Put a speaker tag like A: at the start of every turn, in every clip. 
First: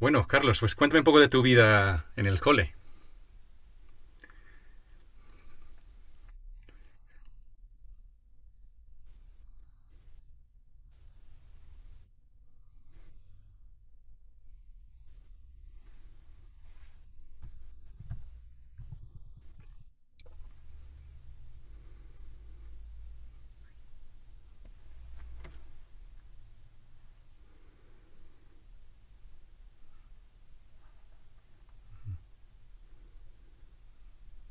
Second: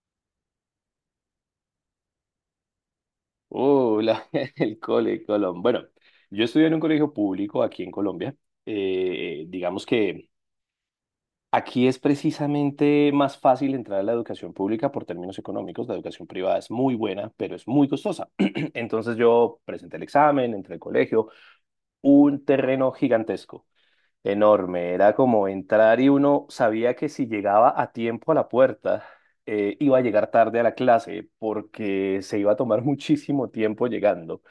A: Bueno, Carlos, pues cuéntame un poco de tu vida en el cole.
B: Uh, la- el cole Colón. Bueno, yo estudié en un colegio público aquí en Colombia. Digamos que aquí es precisamente más fácil entrar a la educación pública por términos económicos. La educación privada es muy buena, pero es muy costosa. Entonces yo presenté el examen, entré al colegio, un terreno gigantesco, enorme. Era como entrar y uno sabía que si llegaba a tiempo a la puerta, iba a llegar tarde a la clase porque se iba a tomar muchísimo tiempo llegando.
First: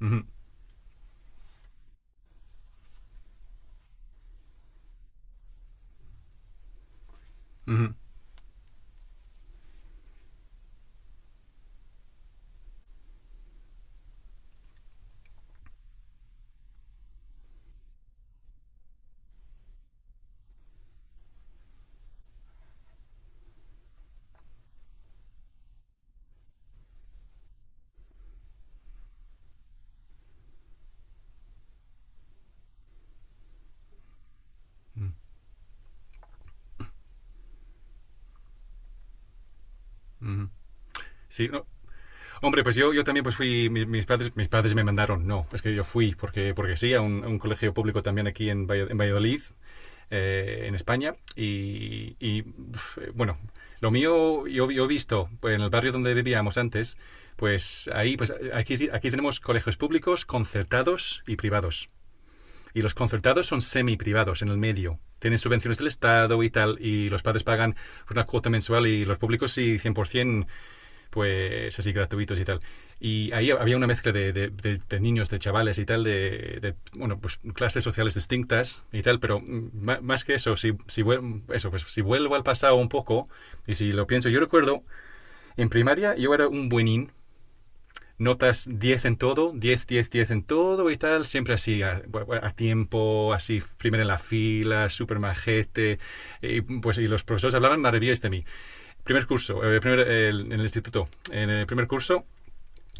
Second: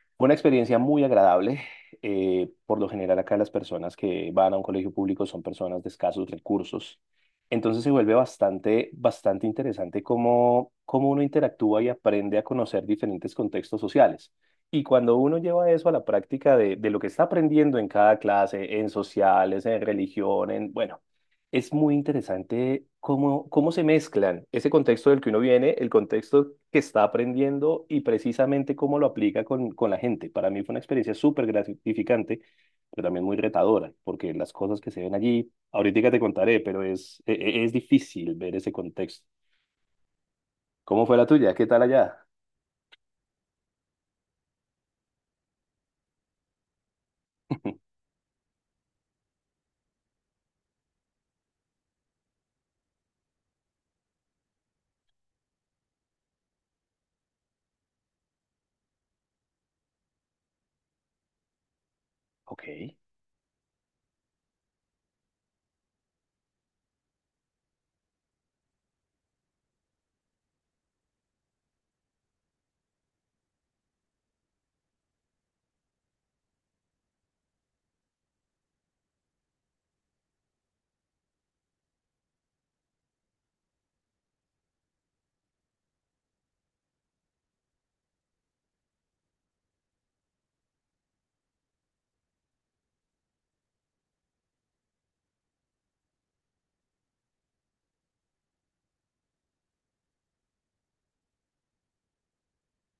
A: Ujú,
B: Fue una experiencia muy agradable. Por lo general acá las personas que van a un colegio público son personas de escasos recursos. Entonces se
A: ujú.
B: vuelve bastante, bastante interesante cómo uno interactúa y aprende a conocer diferentes contextos sociales. Y cuando uno lleva eso a la práctica de lo que está aprendiendo en cada clase, en sociales, en religión, bueno, es muy interesante cómo se mezclan ese contexto del que uno viene, el contexto que está aprendiendo y precisamente cómo lo aplica con la gente. Para mí fue una experiencia súper gratificante, pero también muy retadora, porque las cosas que se ven allí, ahorita te contaré, pero es difícil ver ese contexto.
A: Ujú.
B: ¿Cómo fue la
A: Sí,
B: tuya? ¿Qué
A: no.
B: tal allá?
A: Hombre, pues yo también pues fui, mis padres me mandaron, no, es que yo fui porque, sí, a un colegio público también aquí en, en Valladolid, en España, y, uf, bueno, lo mío yo he visto pues, en el barrio donde vivíamos antes, pues ahí, pues aquí tenemos colegios públicos, concertados y privados. Y
B: Ok.
A: los concertados son semi-privados en el medio. Tienen subvenciones del Estado y tal, y los padres pagan pues, una cuota mensual y los públicos sí, 100%, pues así gratuitos y tal. Y ahí había una mezcla de niños, de chavales y tal, de bueno, pues clases sociales distintas y tal, pero más que eso, si, si, eso, pues, si vuelvo al pasado un poco y si lo pienso, yo recuerdo, en primaria yo era un buenín, notas 10 en todo, 10 10 10 en todo y tal, siempre así, a tiempo, así, primero en la fila, súper majete. Y, pues, y los profesores hablaban maravillas de mí. Primer curso, en el instituto, en el primer curso,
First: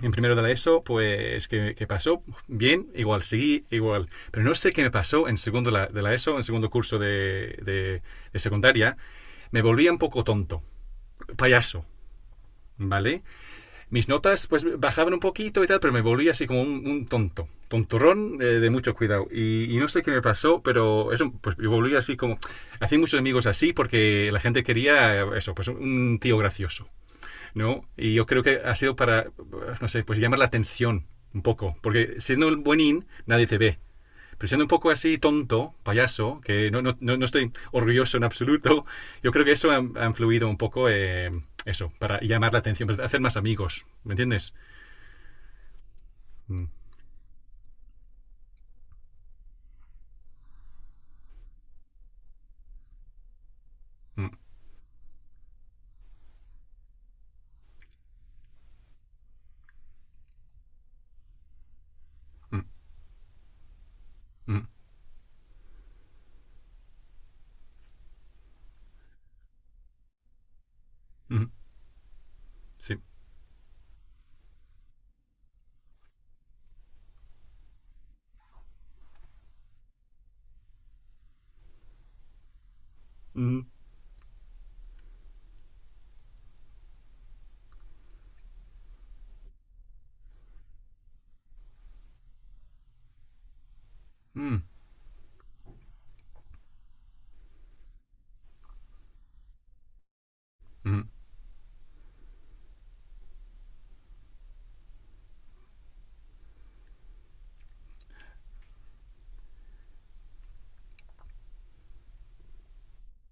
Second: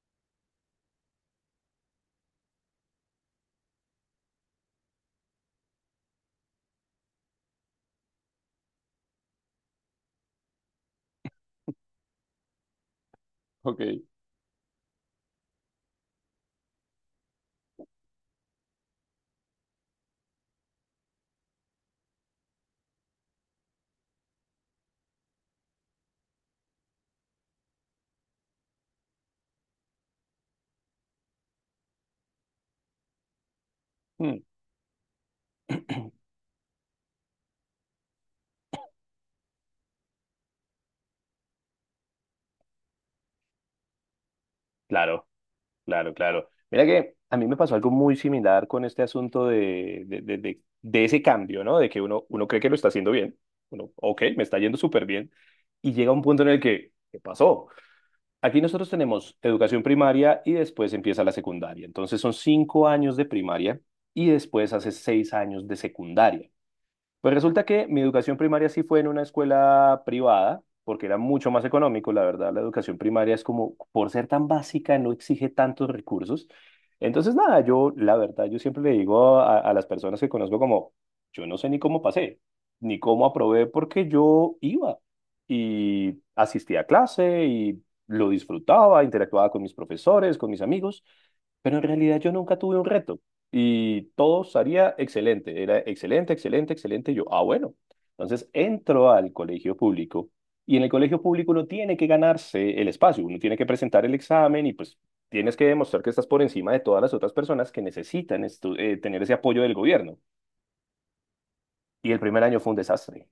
A: en primero de la ESO, pues, ¿qué pasó? Bien, igual, seguí, igual. Pero no sé qué me pasó en segundo de la ESO, en segundo curso de secundaria. Me volvía un poco tonto, payaso, ¿vale?
B: Ok.
A: Mis notas pues bajaban un poquito y tal, pero me volví así como un tonto, tonturrón, de mucho cuidado. Y, no sé qué me pasó, pero eso, pues me volví así como... Hacía muchos amigos así porque la gente quería, eso, pues un tío gracioso, ¿no? Y yo creo que ha sido para, no sé, pues llamar la atención un poco, porque siendo el buenín nadie te ve.
B: Mm,
A: Pero siendo un poco así tonto, payaso, que no, no, no, no estoy orgulloso en absoluto, yo creo que eso ha influido un poco, eso, para llamar la atención, para hacer más amigos, ¿me entiendes?
B: claro, claro, claro.
A: Mm,
B: Mira que a mí me pasó algo muy similar con este asunto de ese cambio, ¿no? De que uno cree que lo está haciendo bien. Uno, ok,
A: mm,
B: me está yendo súper bien. Y llega un punto en el que, ¿qué pasó? Aquí nosotros tenemos educación primaria y después empieza la secundaria. Entonces son
A: mm,
B: 5 años de primaria y
A: mm,
B: después hace 6 años de secundaria. Pues resulta que mi educación primaria sí fue en una escuela privada, porque era
A: mm,
B: mucho más económico, la verdad, la educación
A: sí.
B: primaria es como, por ser tan básica, no exige tantos recursos. Entonces, nada, yo, la verdad, yo siempre le digo a las personas que conozco como, yo no sé ni cómo pasé, ni cómo
A: Mm,
B: aprobé, porque yo iba y asistía a clase y lo disfrutaba, interactuaba con mis profesores, con mis amigos, pero en realidad yo nunca tuve un reto. Y todo
A: mm,
B: salía excelente, era excelente, excelente, excelente. Y yo, ah, bueno. Entonces entro al colegio público y en el
A: mm,
B: colegio público uno tiene que ganarse el espacio, uno tiene que presentar el examen y pues tienes que demostrar que estás por encima de todas las otras personas que necesitan tener ese apoyo del gobierno. Y el primer año fue un desastre.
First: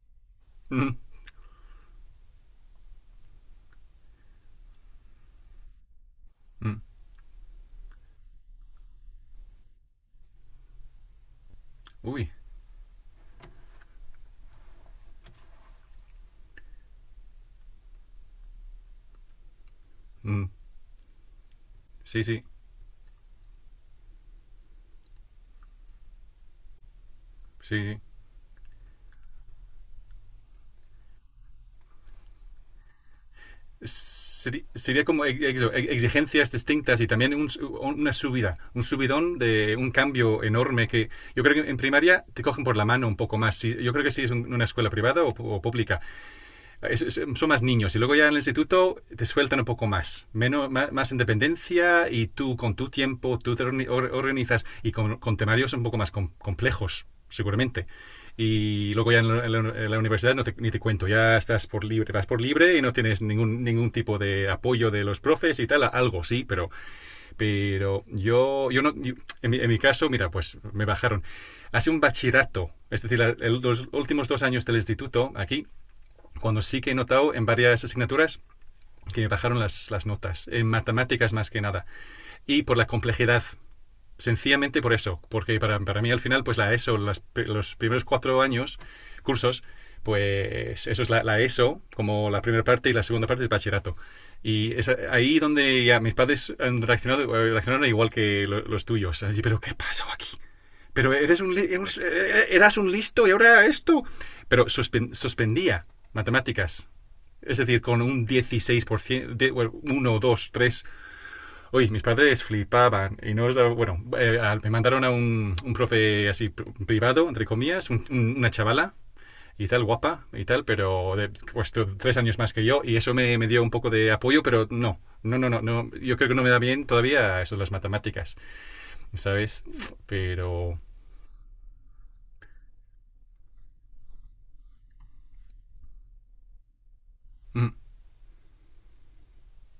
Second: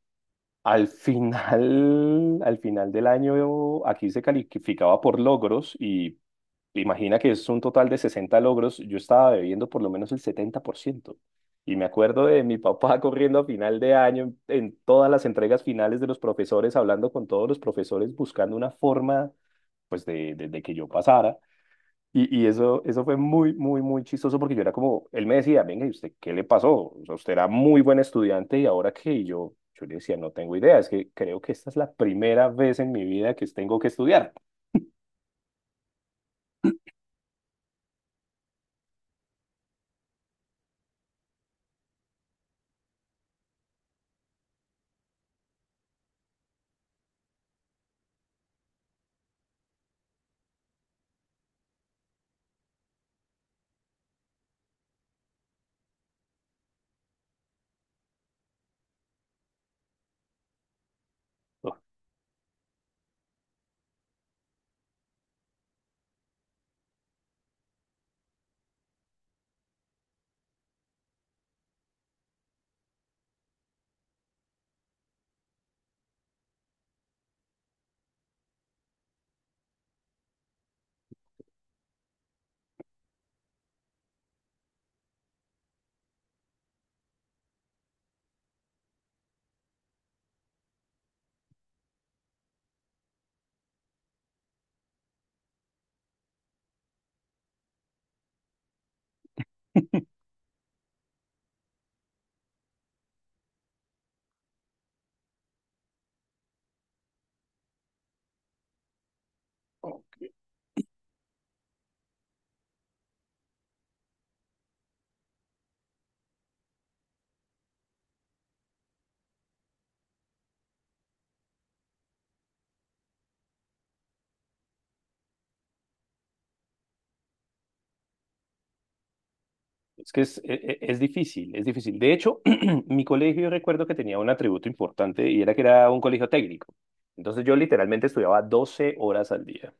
A: mm,
B: Al final del año, aquí se calificaba por logros y
A: mm.
B: imagina que es un total de 60 logros, yo estaba bebiendo por lo menos el 70%. Y me acuerdo
A: Uy.
B: de mi papá corriendo a final de año en todas las entregas finales de los profesores, hablando con todos los profesores, buscando una forma pues de, de-
A: Mm,
B: de que yo pasara.
A: sí,
B: Y,
A: sí,
B: y eso fue muy, muy, muy chistoso porque yo era como, él me decía, venga, ¿y usted qué le pasó? O sea, usted era muy
A: sí,
B: buen
A: sí.
B: estudiante y ¿ahora qué? Y yo le decía, no tengo idea, es que creo que esta es la primera vez en mi vida que tengo que estudiar.
A: Sería como exigencias distintas y también una subida, un subidón de un cambio enorme que yo creo que en primaria te cogen por la mano un poco más. Yo creo que si es una escuela privada o pública, son más niños y luego ya en el instituto te sueltan un poco más, menos, más independencia y tú con tu tiempo, tú te organizas y con temarios un poco más, complejos, seguramente. Y luego ya en la universidad no te, ni te cuento, ya estás por libre, vas por libre y no tienes ningún tipo de apoyo de los profes y tal, algo sí, pero yo no, en mi caso, mira, pues me bajaron. Hace un bachillerato, es decir, los últimos 2 años del instituto aquí, cuando sí que he notado en varias asignaturas que me bajaron las notas, en matemáticas más que nada, y por la complejidad. Sencillamente por eso, porque para mí al final, pues la ESO, los primeros 4 años, cursos, pues eso es la ESO, como la primera parte y la segunda parte es bachillerato. Y es ahí donde ya mis padres han reaccionado, reaccionaron igual que los tuyos. Así, pero ¿qué pasó aquí? Pero eres eras un listo y ahora esto. Pero suspendía matemáticas, es decir, con un 16%, de, bueno, uno, dos, tres. Oye, mis padres flipaban. Y no os daba- bueno, me mandaron a un profe así privado, entre comillas, una chavala y tal, guapa y tal, pero de, pues 3 años más que yo. Y eso me dio un poco de apoyo, pero no. No, no, no, no. Yo creo que no me da bien todavía eso de las matemáticas, ¿sabes?
B: Es que es, e- e-
A: Pero.
B: es difícil, es difícil. De hecho, mi colegio yo recuerdo que tenía un atributo importante y era que era un colegio técnico. Entonces yo
A: Mm,
B: literalmente estudiaba 12 horas al día.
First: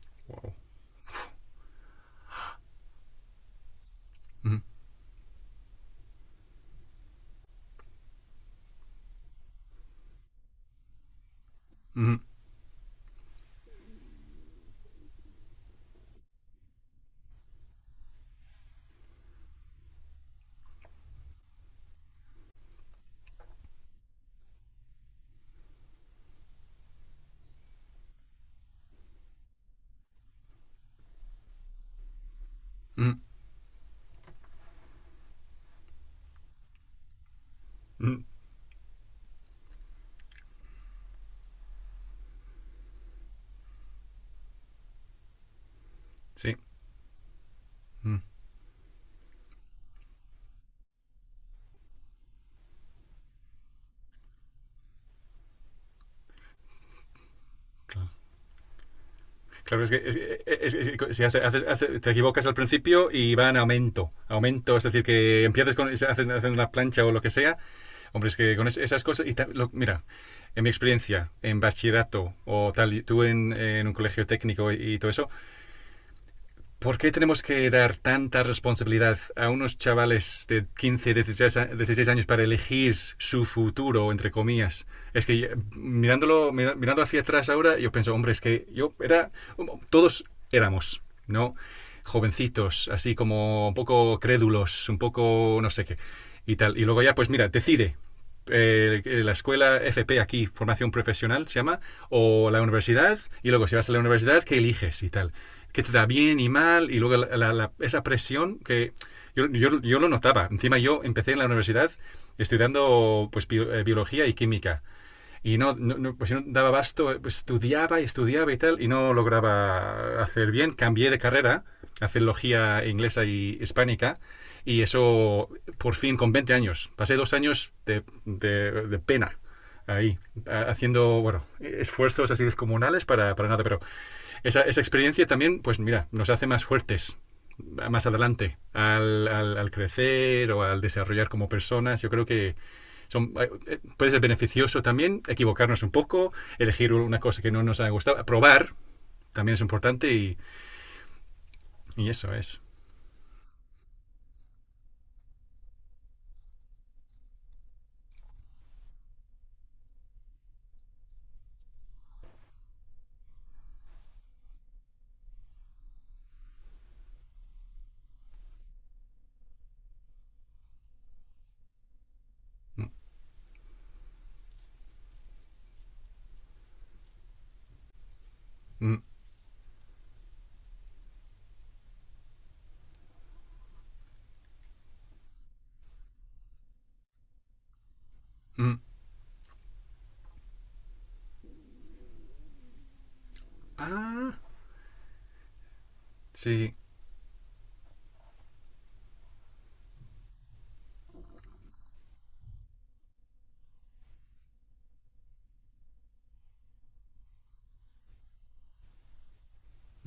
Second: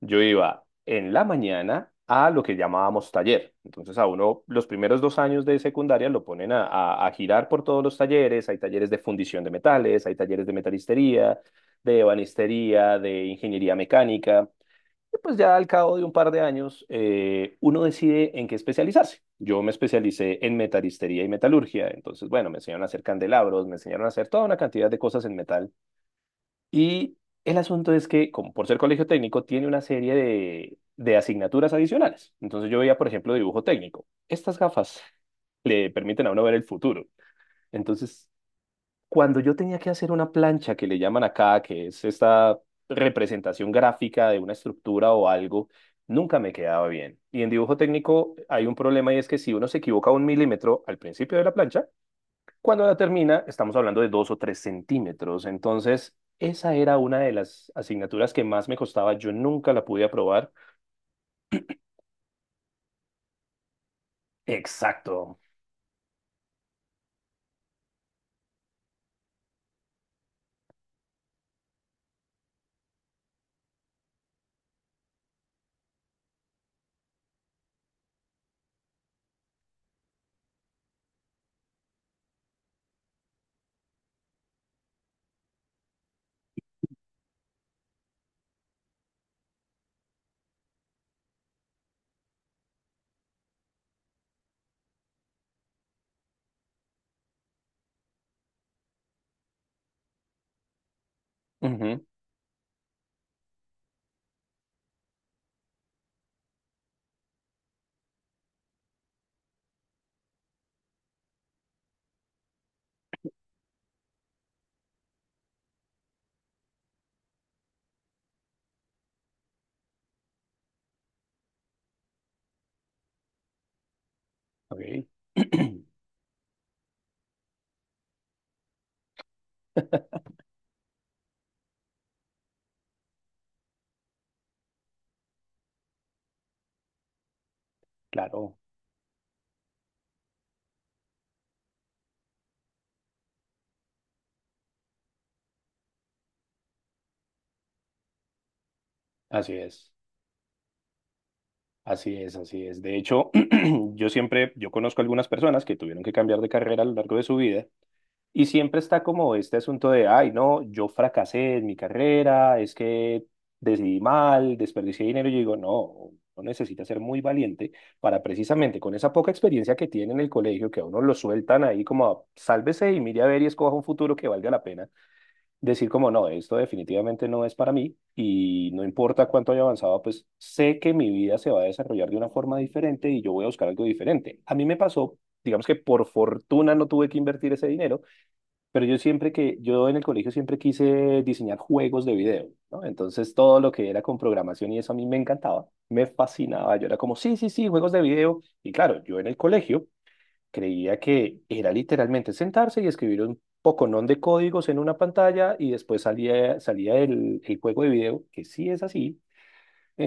B: Yo
A: wow.
B: iba en la mañana a lo que llamábamos taller. Entonces a uno
A: Mm,
B: los primeros 2 años de secundaria lo ponen a girar por todos los talleres. Hay talleres de fundición de metales, hay talleres de metalistería, de
A: mm,
B: ebanistería, de ingeniería mecánica. Y pues ya al cabo de un par de años, uno decide en qué especializarse. Yo me especialicé en metalistería y metalurgia, entonces, bueno, me enseñaron a hacer candelabros, me enseñaron a hacer toda una cantidad de cosas en metal. Y el asunto es que, como por ser colegio técnico, tiene una serie de asignaturas adicionales. Entonces yo veía, por
A: mm,
B: ejemplo, dibujo técnico. Estas gafas le permiten a uno ver el futuro.
A: mm,
B: Entonces, cuando yo tenía que hacer una plancha que le llaman acá, que es esta representación gráfica de una estructura o algo, nunca me
A: sí,
B: quedaba bien. Y en dibujo
A: mm,
B: técnico hay un problema y es que si uno se equivoca un milímetro al principio de la plancha, cuando la termina estamos hablando de 2 o 3 centímetros. Entonces, esa era una de las
A: claro.
B: asignaturas que más me costaba. Yo nunca la
A: Claro, es que,
B: pude aprobar.
A: es- si hace- hace- hace- te equivocas al principio y va en aumento. Aumento, es decir,
B: Exacto.
A: que empiezas con, se hacen una plancha o lo que sea. Hombre, es que con esas cosas. Mira, en mi experiencia, en bachillerato o tal, y tú en un colegio técnico y todo eso, ¿por qué tenemos que dar tanta responsabilidad a unos chavales de 15, 16 años para elegir su futuro, entre comillas? Es que, mirando hacia atrás ahora, yo pienso, hombre, es que yo era, todos éramos, ¿no? Jovencitos, así como un poco crédulos, un poco no sé qué, y tal. Y luego ya, pues mira, decide, la escuela FP aquí, formación profesional se llama,
B: Ujú.
A: o la universidad, y luego si vas a la universidad, ¿qué eliges y tal? ¿Qué te da bien y mal? Y luego esa presión que yo lo notaba. Encima yo empecé en la universidad estudiando pues, biología y química y no, no, no, pues si no daba basto, pues estudiaba y estudiaba y tal, y no lograba hacer bien. Cambié de carrera a filología inglesa y hispánica, y
B: Ok.
A: eso por fin con 20 años. Pasé dos años de pena ahí, haciendo, bueno, esfuerzos así descomunales para nada, pero experiencia también, pues mira, nos hace más fuertes más adelante
B: Claro,
A: al crecer o al desarrollar como personas. Yo creo que son, eh, puede ser beneficioso también equivocarnos un poco, elegir una cosa que no nos ha gustado, probar
B: así
A: también es
B: es.
A: importante y
B: Así
A: eso
B: es,
A: es.
B: así es. De hecho, yo siempre, yo conozco algunas personas que tuvieron que cambiar de carrera a lo largo de su vida y siempre está como este asunto de ay, no, yo fracasé en mi carrera, es que decidí mal, desperdicié dinero. Y yo digo, no, uno necesita ser muy valiente para precisamente con esa poca experiencia que tiene en el colegio, que a uno lo sueltan ahí como
A: Mm,
B: sálvese y mire a ver y escoja un futuro que valga la pena, decir como no, esto definitivamente no es para mí y no
A: mm.
B: importa cuánto haya avanzado, pues sé que mi vida se va a desarrollar de una forma diferente y yo voy a buscar algo diferente. A mí me pasó, digamos que por fortuna no tuve que invertir ese dinero,
A: Mm.
B: pero yo siempre que, yo en el colegio siempre quise diseñar juegos de video, ¿no? Entonces todo lo que era con
A: Ah,
B: programación y eso a mí me encantaba, me
A: sí.
B: fascinaba, yo era como, sí, sí, sí, juegos de video. Y claro, yo en el colegio creía que era literalmente sentarse y escribir un poconón de códigos en una pantalla y después salía, salía el juego de video, que sí es así,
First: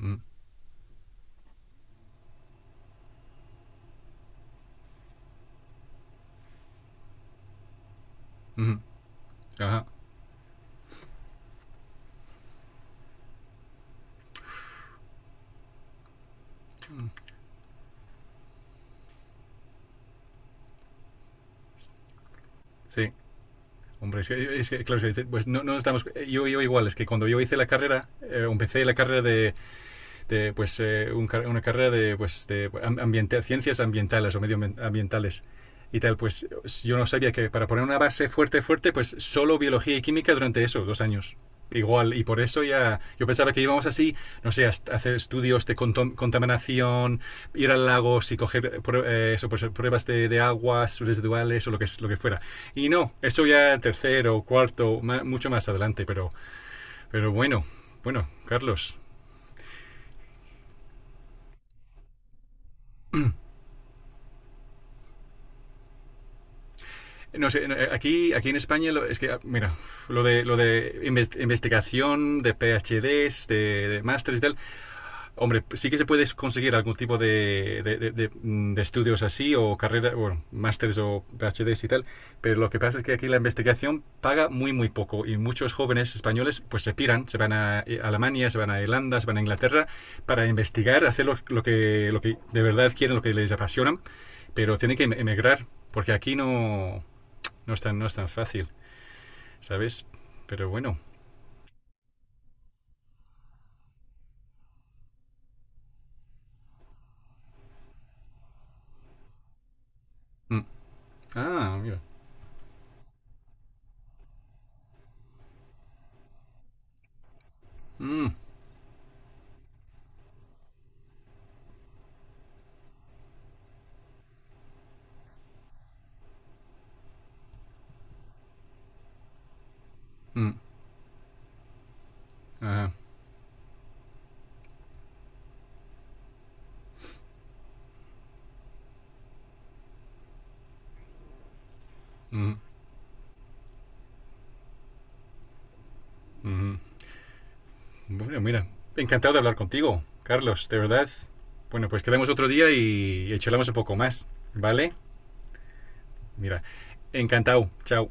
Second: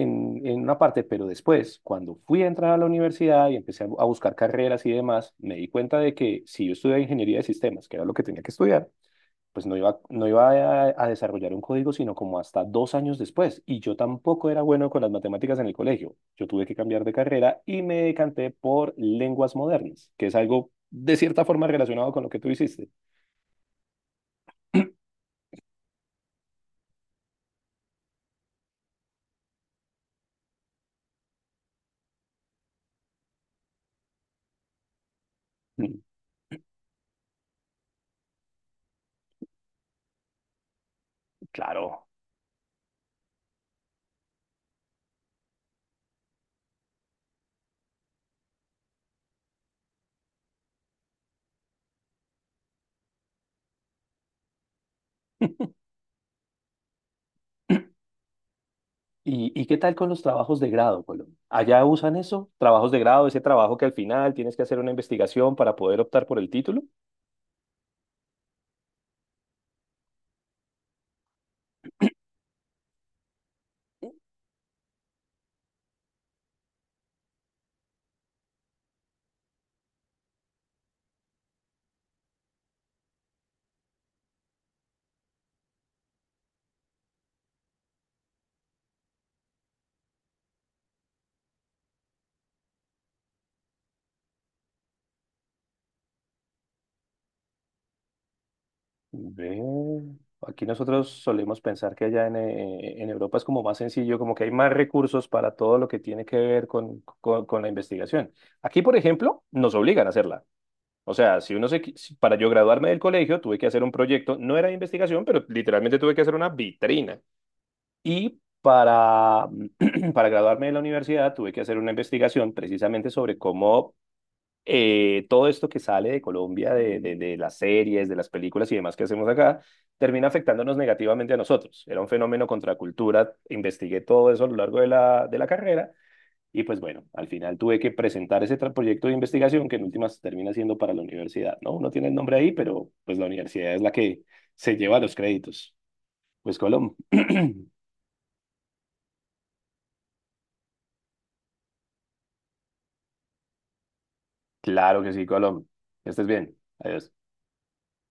A: Mm,
B: en una parte, pero después, cuando fui a entrar a la universidad y empecé a buscar carreras y demás, me di cuenta de que si yo estudiaba ingeniería de sistemas, que era lo que tenía que
A: mm,
B: estudiar, pues no
A: ajá,
B: iba, no iba a desarrollar un código, sino como hasta 2 años después. Y yo tampoco era bueno con las matemáticas en el colegio. Yo tuve que cambiar de carrera y me decanté por lenguas modernas, que es algo de cierta forma relacionado con lo que tú hiciste.
A: sí. Hombre, es que, claro, es que, pues no, no estamos. Yo igual, es que cuando yo hice la carrera, empecé la carrera de, una carrera de, pues, de ambiente, ciencias ambientales o medioambientales y
B: Mm,
A: tal, pues yo no sabía que para poner una base fuerte, pues solo biología y química durante eso, 2 años.
B: claro.
A: Igual, y por eso ya, yo pensaba que íbamos así, no sé, a hacer estudios de contaminación, ir al lago y coger, eso, pues, pruebas aguas residuales o lo que fuera. Y no, eso ya tercero, cuarto, mucho más adelante, pero, bueno, bueno, Carlos.
B: Y qué tal con los trabajos de grado, Colón? ¿Allá usan eso? ¿Trabajos de grado, ese trabajo que al final tienes que hacer una investigación para poder optar por el título?
A: No sé, aquí en España, es que, ah, mira, lo de investigación, de PhDs, de másteres y tal, hombre, sí que se puede conseguir algún tipo de estudios así, o carrera, bueno, másteres o PhDs y tal, pero lo que pasa es que aquí la investigación paga muy, muy poco, y muchos jóvenes españoles, pues se piran, se van a, Alemania, se van a Irlanda, se van a Inglaterra, para investigar, hacer lo que de verdad quieren, lo que les apasiona, pero tienen que emigrar, porque aquí no, no es tan, fácil,
B: Ve,
A: ¿sabes?
B: aquí
A: Pero bueno.
B: nosotros solemos pensar que allá en Europa es como más sencillo, como que hay más recursos para todo lo que tiene que ver con la investigación. Aquí, por ejemplo, nos obligan a hacerla.
A: Mm.
B: O sea, si uno
A: Ah,
B: se,
A: mira.
B: para yo graduarme del colegio tuve que hacer un proyecto, no era de investigación, pero literalmente tuve que hacer una vitrina.
A: Mm,
B: Y para, para graduarme de la universidad tuve que hacer una investigación precisamente sobre cómo todo esto que sale de Colombia, de las series, de las películas y demás que hacemos acá, termina
A: mm,
B: afectándonos negativamente a nosotros. Era un fenómeno
A: ajá,
B: contracultura, investigué todo eso a lo largo de la carrera y pues bueno, al final tuve que presentar ese proyecto de investigación que en últimas termina siendo para la universidad, ¿no? Uno tiene el nombre ahí,
A: mm,
B: pero pues la universidad es la que se lleva los créditos. Pues
A: mm.
B: Colom.
A: Bueno, mira. Encantado de hablar contigo, Carlos, de verdad. Bueno, pues quedamos otro día y charlamos un poco más, ¿vale?
B: Claro que sí, Colom. Que estés bien.
A: Mira.
B: Adiós.
A: Encantado. Chao.